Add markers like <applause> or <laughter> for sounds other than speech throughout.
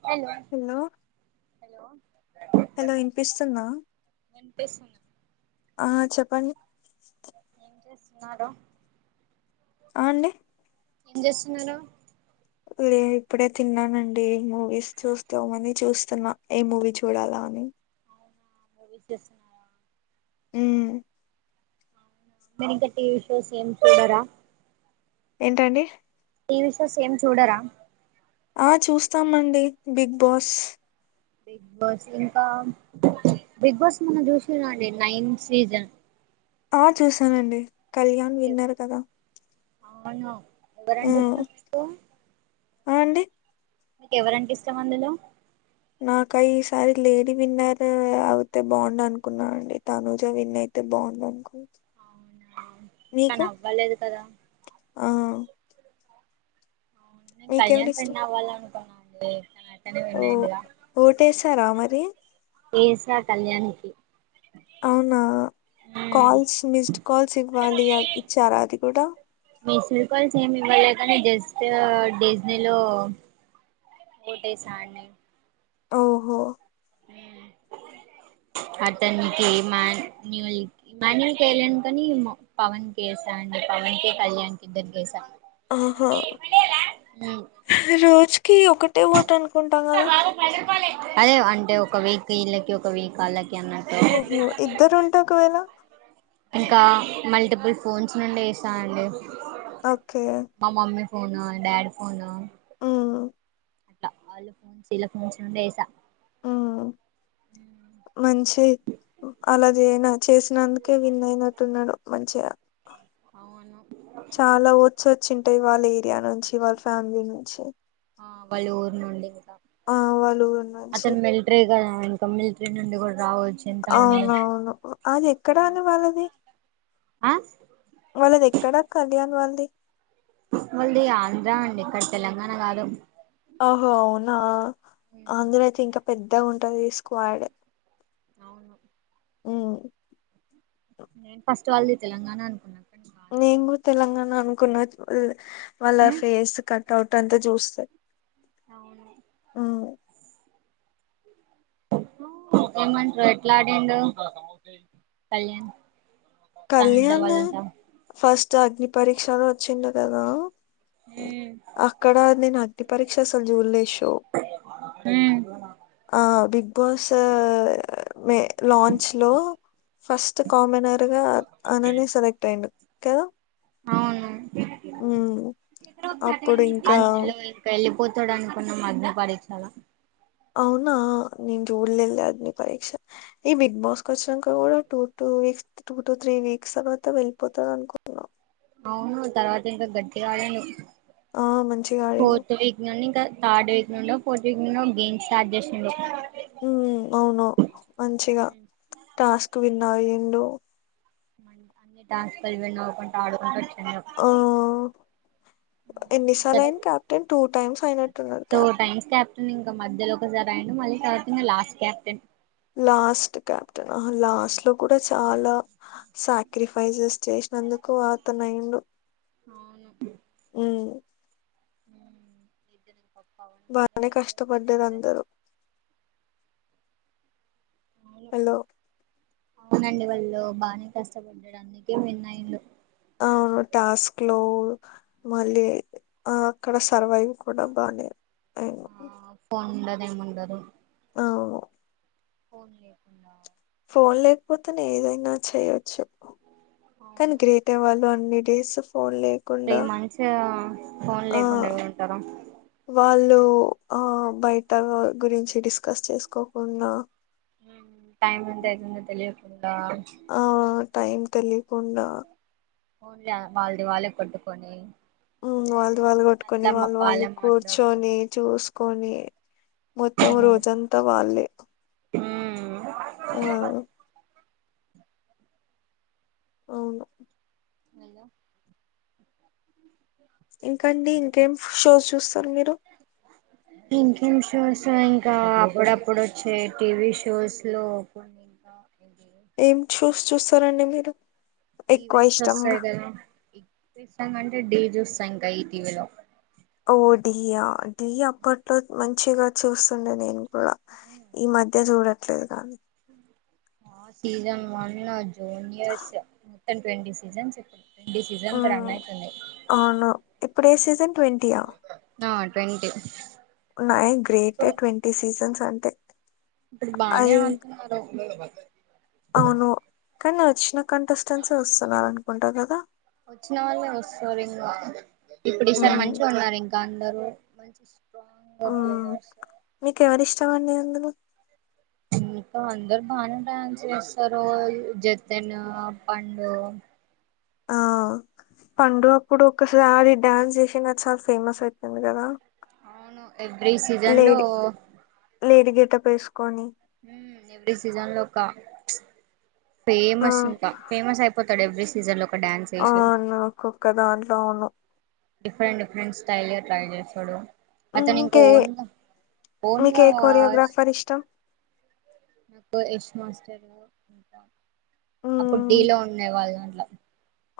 Hello hello hello. Hello యిన్పిస్తుందా, వినిపిస్తున్నా ఆ చెప్పండి. ఏం చేస్తున్నారూ. ఆ అండి ఏం జేస్తున్నారు. లే ఇప్పుడే తిన్నానండి మూవీస్ చూస్తా మని చూస్తున్నా ఏ మూవీ చూడాలా ఊ. ఆ మూవీస్ జేస్తున్నార. ఊ. ఆ మరింకా టివి షోస్ ఏం చూడరా. ఏంటండి. టీవీ షోస్ ఏం చూడరా ఆ చూస్తామండి బిగ్ బాస్. బిగ్ బాస్ ఇంకా, బిగ్ బాస్ మొన్న జూసిరా అండి నైన్ సీజన్. ఆ చూసానండి కళ్యాణ్ విన్నారు కదా. అవును ఎవరంటే ఇష్టం మీకు. ఆండి. నీకు ఎవరంటే ఇష్టం అందులో నాకు ఈసారి లేడీ విన్నర్ అయితే బాగుండు అనుకున్నానండి తనుజా విన్ అయి అంటే బాగుందనుకో అవునా తను నీకు అవ్వలేదు కదా ఆ నేను కళ్యాణ్ మీకెవరిష్టం విన్ అవ్వాలీ అనుకున్నా అతనే విన్ అయ్యిండుగా తరా మరి. ఏసా కళ్యాణికి. అవునా. కాల్స్, మిస్డ్ కాల్స్ ఇవ్వాలి ఇచ్చారా అది గూడ. మిసుడు కాల్స్ ఏమి ఇవ్వలే కానీ జస్ట్ డిజ్నీలో. ఓటేసా అండి. ఓహో. అతనికి మాన్న్యూల్ ఇమాన్యయుల్ కేలేదు కాని పవన్కి యేసాను పవన్ కి కళ్యాణ్ కి ఇద్దరి కేసా ఆహా రోజు కి ఒకటే ఓటు అనుకుంటా కదా అదే అంటే ఒక వీకీళ్ళకి ఒక వీకాళ్ళకి. ఓహో ఇద్దరు ఉంటే ఒకవేళ ఇంకా. మల్టిబుల్ ఫోన్స్ నుండెస్తా అండి. ఓకే మా మమ్మీ ఫోను డాడి ఫోను ఆ అట్ వాళ్ళ ఫోన్స్ ఇలా ఫోన్స్ నుండి ఏస మంచి అలాదేన <unintelligible> అందుకే విన్ అయినట్టున్నాడు మంచిగా అవును చాలా ఓట్స్ వచ్చింటాయి వాళ్ళ ఏరియా నుంచి వాళ్ళ ఫ్యామిలీ నుంచి ఆ బళ్ళు ఉరి నుండి ఆ వాళ్ళు ఊరున్నాంచి ఇ కమ్మి అండి కూడా రావచ్చు ఎంతమంది అవున అవును అది ఎక్కడ అని వాళ్ళది ఆ వాళ్ళది ఎక్కడా కళ్యాణ్ వాళ్ళది వాళ్ళది ఆంధ్రా అండి ఇక్కడ తెలంగాణ కాదు అహో అవునా అందులో అయితే ఇంకా పెద్దగా ఉంటది స్క్వాడ్ అవును అ నేను ఫస్ట్ ఆల్ది తెలంగాణ అనుకున్నాను నేను కూడా తెలంగాణ అనుకున్న వాళ్ళ ఫేర్స్ కట్ అవుట్ అంతా చూస్తాయి అవును ఏమంటారు ఎట్లా ఆడిడు కళ్యాణ్ తనుజ కళ్యాణ్ వాళ్ళంతా ఫస్ట్ అగ్ని పరీక్షలో వచ్చిండ కదా అక్కడ నేను అగ్ని పరీక్ష అసలు చూడలేషో ఉమ్ ఆ బిగ్ బాస్ మ లాంచ్ లో ఫస్ట్ కామనర్ గా అనని సెలెక్ట్ అయడు కదా అవును ఉమ్ అప్పుడు ఇంకా పోతాడు అనుకున్నా మగ్న పడించాల అవునా నిన్ చూడలేద అదని పరీక్ష ఈ బిగ్ బాస్ క వచ్చినాక కూడా two two weeks two two three weeks తర్వాత వెళ్ళిపోతాారు అనుకో అవును తర్వాత ఇంకా గట్టి కాాల ఆ మంచిగా ఆడిండు పోతో వగని దార్డ వ రెండో ఫోజ ఒక గేమ్స్ స్టార్ట్ చేసిడి ఉ అవును మంచిగా టాస్క్ విన్నా ఎండు మ అన్ని ట్రాన్స్ఫర్ ఇవన్నీ అవ్వకుండా ఆడుకుంట వచ్చిండు ఆ ఇంకా ఎన్నిసార్ అయిన కప్టెన్ టూ టైమ్స్ అయినట్టు టూ ప్పు టైమ్స్ క్యాప్టెన్ ఇంకా మధ్యలో ఒకసర అ మళ్ళీ తర్వాత ఇంకా లాస్ట్ క్యాప్టెన్ లాస్ట్ క్యాప్టెన్హ లాస్ట్ లో కూడా చాలా సాక్రిఫైసెస్ చేసినందుకు అత నైండ్ అ ఇద బానే కష్టపడ్డారు అందరూ అవును హలో అవునండి వాళ్ళు బానే కష్టపడ్డాడు అందుకే విన్న ఇలు అవును టాస్క్ లో మళ్ళీ ఆ అక్కడ సర్వైవ్ కూడా బాగానే నమందారు పోన్ లేకున్నా ఫోన్ లేకపోతే ఏదైనా చేయొచ్చు కానీ అవును గ్రేట్ వాళ్ళు అన్నింటి ఫోన్ త్రీ లేకుండా మంత్స్ ఫోన్ ఆ లేకుండా ఉంటారు వాళ్ళు ఆ బయట గురించి డిస్కస్ చేసుకోకుడా టైం ఎత్తయితుందో తెలియకుండా ఆ టైం తెలియకుండా న్లే వాళ్ళది వాళ్ళే కొట్టుకొని వాళ్ళు వళ్ళు కొట్టుకొని మళ్ళా వాళ్ళు వాళ్ళు వాళ్ళే కూర్చొని మాట్లాడుకొని చూసు కొని మొత్తం రోజంతా వాళ్ళే ఉ ఆ అవును హలో ఇంకండి ఇంకేం షోస్ చూస్తారు మీరు ఇంకేం షోస్ ఇంకా అప్పుడప్పుడు వచ్చే టీవీ షోస్ లో ఇది ఏం చూస్ చూస్తారండి మీరు ఎక్కువ ఈవెంట్స్ వస్తాయి ఇష్టంగా కదా ఇ ఇష్టంగంటే ఢీ చూస్తా ఇంకా ఈటీవీలో ఓ ఢీ యా ఢీ అప్పట్లో మంచిగా చూస్తుండే నేను కూడా ఈ మధ్య చూడట్లేదు కాన season one juniors twenty seasons చెప్ప ఈ సీజన్ కి రన్ మ్మ్ అయితన్నయి అవును ఇప్పుడు ఏ సీజన్ ట్వంటీయా రెంట్ నై గ్రేటే ట్వంటీ సీజన్స్ అంటే ఇప్పుడు బానే అది అడతన్నారు అవును కానీ వచ్చిన కంటెస్టెన్స్ వస్తున్నరు అనుకుంటా కదా వచ్చిన వాళ్లే వస్తారు ఇంకా ఇప్పుడు ఈసారి మ్మ్ మంచిగా ఉన్నారు ఇంకా అందరు ఉ మీకు ఎవరి ఇష్టం అండి ఇందులో ఇంకా అందరు బానే డ్యాన్స్ చేస్తారు జతెన్ పండు ఆ పండు అప్పుడు ఒకసారి డ్యాన్స్ చేసిన నాకు చాలా ఫేమస్ అయిపోంది కదా అవును ఎవ్రీ సీజన్ లో పేసుకొని ఎవీ సీజన్ లోకా ఫేమస్ ఆ ఇంకా ఫేమస్ అయిప తడు ఎవరీ సీజన్ లో ఒక డ్యాన్స్ ఆ వేసి నాకొక్క దాంట్లో అవును డిఫరెంట్ డిఫరెంట్ స్టైల్ ట్రై చేస్తడు అతను ఇంకొ ఇంకే ఓనుగా మీకు ఓనుగా ఏ కొరియోగ్రాఫర్ ఇష్టం నాకు యష్ మాస్టర్ అప్పుడు ఢీ మ్మ్ లో ఉండే వాళ్లు అప్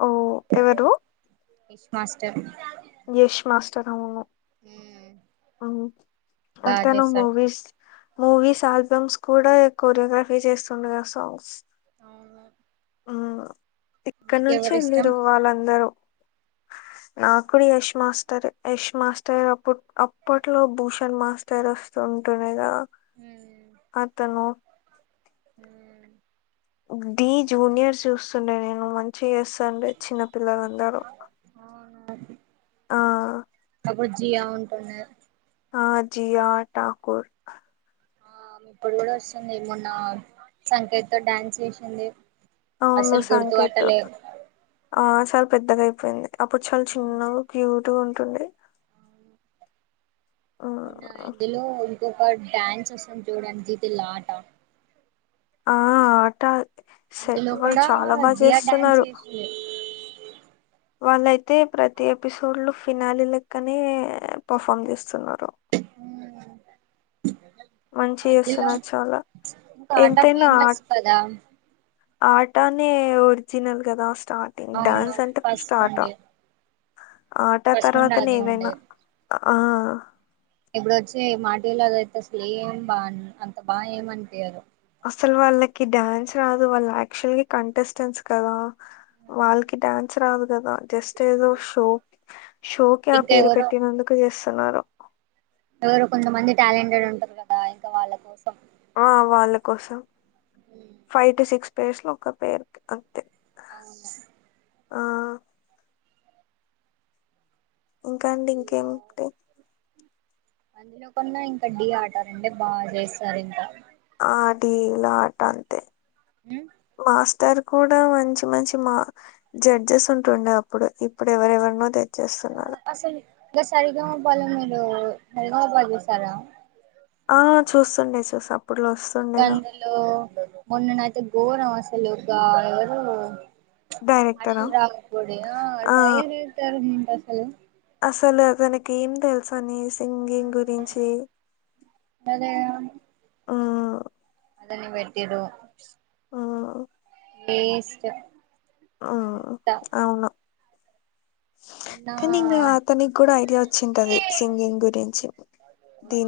ఓ ఎవరు యష్ మాస్టర్ తను ఏ ఉ అతను మూవీస్ మూవీస్ ఆల్బమ్స్ కూడా కోరియోగ్రఫీ చేస్తుండుగా సాంగ్స్ అవునా ఇక్కడ నుంచి మీరు వాళ్ళందరూ నాక్కూడా యష్ మాస్టర్ యష్ మాస్టర్ అప్పు అప్ అప్పట్లో భూషణ్ మాస్టర్ వస్తు ఉంటుడె గద మ్మ్ అతను మ్మ్ ఢీ జూనియర్స్ చూస్తుండే నేను మంచిగ ఏస్తాండె చిన్నప్ పిల్లలందరూ అవును ఆ బుజ్జియా ఉంటన ఆ జియా ఠకూర్ ఆ ఇప్పుడు కూడా వస్తుంది మొన్న సంకేత్ త డ్యాన్స్ చేసింది అవును అసలు గుర్తు సంకేత్ వాట్టాల ఆ చాలా పెద్దగా అయిపోయింది అప్పుడు చాలా చిన్నగా క్యూట్గా ఉంటుంది ఉన్న ఇందులో ఇంకొక డ్యాన్స్ వస్తుంది చూడడానికితేలాట ఆ ఆట స అందులో వాళ్ళు కూడా చాలా బాగా జియా డాన్స్ చేస్తున్నారు చేసింది వాళ్ళయితే ప్రతి ఎపిసోడ్ లో ఫినాలీ లెక్కనే పర్ఫామ్ చేస్తున్నారు మంచి ఆ అందులో చేస్తున్నారు చాలా ఇకా ఆటా ఫేమస్ కదా ఆటానే ఒరిజినల్ కదా స్టార్టింగ్ అవును డాన్స్ అంటే ఫస్ట్ సఫస్టు ఆట నుండి ఆట ఫస్ట్ తర్వాత నుండి అదే నేదై నా ఉండే ఆ ఇప్పుడు వచ్చే మాటివిళ్ళ అద అయితే అసలే ఏం బా అంత బా ఏమ అనిపయారు అసల వాల్ క డడాన్స్ రాదు వాళ్ళు యాక్చువల్ కంటెస్టెంట్స్ కదా వాళ్ళకి డ్యాన్స్ రాదు కదా జస్ట్ ఏదో షో షో కి ఆ ఇంకా పేరు పెట్టినందుకు చేస్తున్నారు ఎవరు కొంతమంది టాలెంటెడ్ ఉంటారు కదా ఇంకా వాళ్ళ కోసం ఆ వాళ్ళ కోసం ఉమ్, ఫైవ్ టు సిక్స్ పేర్స్ లో ఒక పేరు అంతే <unintelligible> ఆ ఇంకా అండి అందులో ఇంకేమి అందులో కొన్నా ఇంకా ఢీ ఆటారంటే బాగా చేస్తారు ఇంకా ఆ లా ఆట అంతే <unintelligible> ఇతరు కూడా మంచి మంచి మా జడ్జెస్ ఉంటుండే అప్పుడు ఇప్పుడు ఎవరెవరినో తె అసలు గ సారిగావ పాల మరు సరిగవా పాదు సారా ఆ చూస్తుండే చూసాం గందులో మొన్ననైతే ఘోరం అసలుగా ఎవరు డైరెక్టరా అనిల్ రావ కోడ ఆ టైర్ ఏతారుంటసలు అసలునక ఏ తెలు పని సింగింగ్ గురించి అదే అదని పెట్టిరు హ్మ్. వేస్ట్ ఆ అంతా అవును ఉన్నా కానీ ఇంకా అతనికి కూడా ఐడియా వచ్చింటది సింగింగ్ గురించి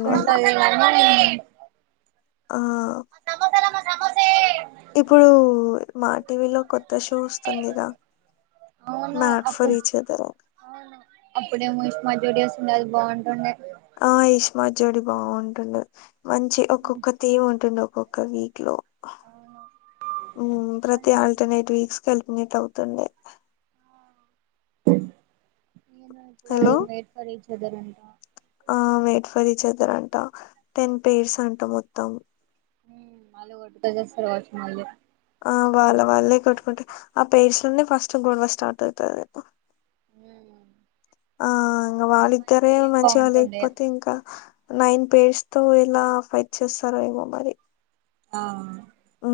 చంట లే <unintelligible> ఆ మ సమోసాల మ సమోసే ఇప్పుడు మా టీవీ లో కొత్త షో వస్తుందిగా మాడెఫోర్ ఈచ్చధర్ అప్పుడే మష్ అది బాగుంటుండే మాజోడి బాగుంటుడు మంచి ఒక్కొక్క థీమ్ ఉంటుడు ఒక్కొక్క వీక్ లో అవును అది ప్రతి ఇప్పుడు ఆల్టర్నేట్ వీక్స్ కల్పినట్ అవుతుండే ఏను అప్పుడది hello! Made for each other అంట ఆ మేడ్ ఫర్ ఈచ్ ఆథర్ అంట టెన్ పేర్స్ అంట మొత్తం మళ్ళీ కొటుగా చేస్తారు వాచ్చు మళ్ళీ ఆ వాళ్ళ వాళ్ళే కట్టుకుంట ఆ పేర్స్లన్న ఫస్ట్ గొడవ స్టార్ట్ అవుతుంది ఆ ఇంకా ఇస్మాన్ వాళ్ళిద్దరే జోడియే మంచిగా బాగుంటుండే లేకపోతే ఇంకా నైన్ పేర్స్ తో ఇలా ఫైట్ చేస్తారో ఏమో మరి ఆ ఉ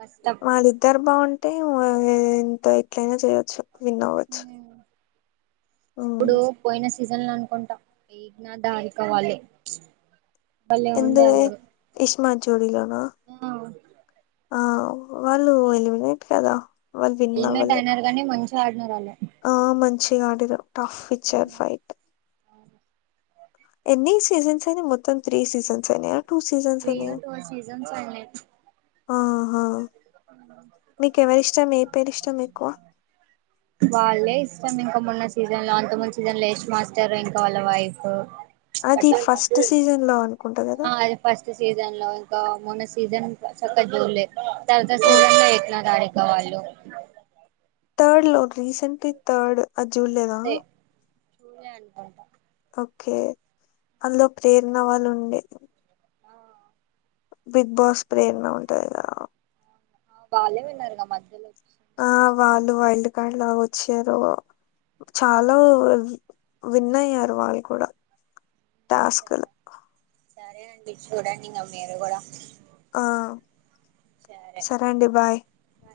కష్టం మాదిిద్దరు బాగుంట అంటే ఇంత ఎట్లయినా చేయొచ్చు విన్ అవ్వచ్చు మ్మ్ ఇప్పుడు పోయినస్ సీజన్లనుకుంటాం వేగిన దాని కావాలే. ఎందుగే ఇష్మా చోరీలోనా ఆ ఆ వాళ్ళు ఎలిమినెట్ కదా. వాళ్ళు విన్నవలే. ఇంకాడినారాళ్ళే ఆ మంచి గాడిర్రట పిక్చర్ ఫైట్ అవును. ఎన్ని సీసన్స్ అయినయ్ మొత్తం త్రీ సీసన్స్ అయినయా ఫ్రీగా టూ సీజన్స్ అయినయ్. ఆహా నీకెవరిష్టం ఏ అ పేరిష్టం చిన్న ఎక్కువ వాళ్ళే ఇష్టమింక మొన్న సీజన్లో అంతముందు సీజన్లో యష్ మాస్టర్ ఇంకా వాళ్ళ వైఫ్ అది ఎట్లయిందంటే ఫస్ట్ సీజన్ లో అనుకుంటా కదా ఆ అది ఫస్ట్ సీజన్లో ఇంకా మొన్న సీజన్ సక్కగా జూల్లే. ఆ సీజన్లో <unintelligible> ంక వాళ్లు తర్డ్లో రీసెంట్లీ తర్డ్ అజూల్లేదా చూళ్ళే అనుకుంటా ఓకే అందులో ప్రేరణ వాళ్ళుండే ఆ బిగ్ బాస్ ప్రేరణ ఉంటాది కదా వాళ్ళే విన్నరుగా మధ్యలో ఆ వచ్చన్నారు వాళ్ళు వైల్డ్ కార్డ్లా వచ్చారు. చాలా విన్నయ్యారు వాళ్ళు కూడా టాస్కులు సరే అండి చూడండింగ మీరు కూడా ఆ సరే సరేండి బాయ్. బాయ్.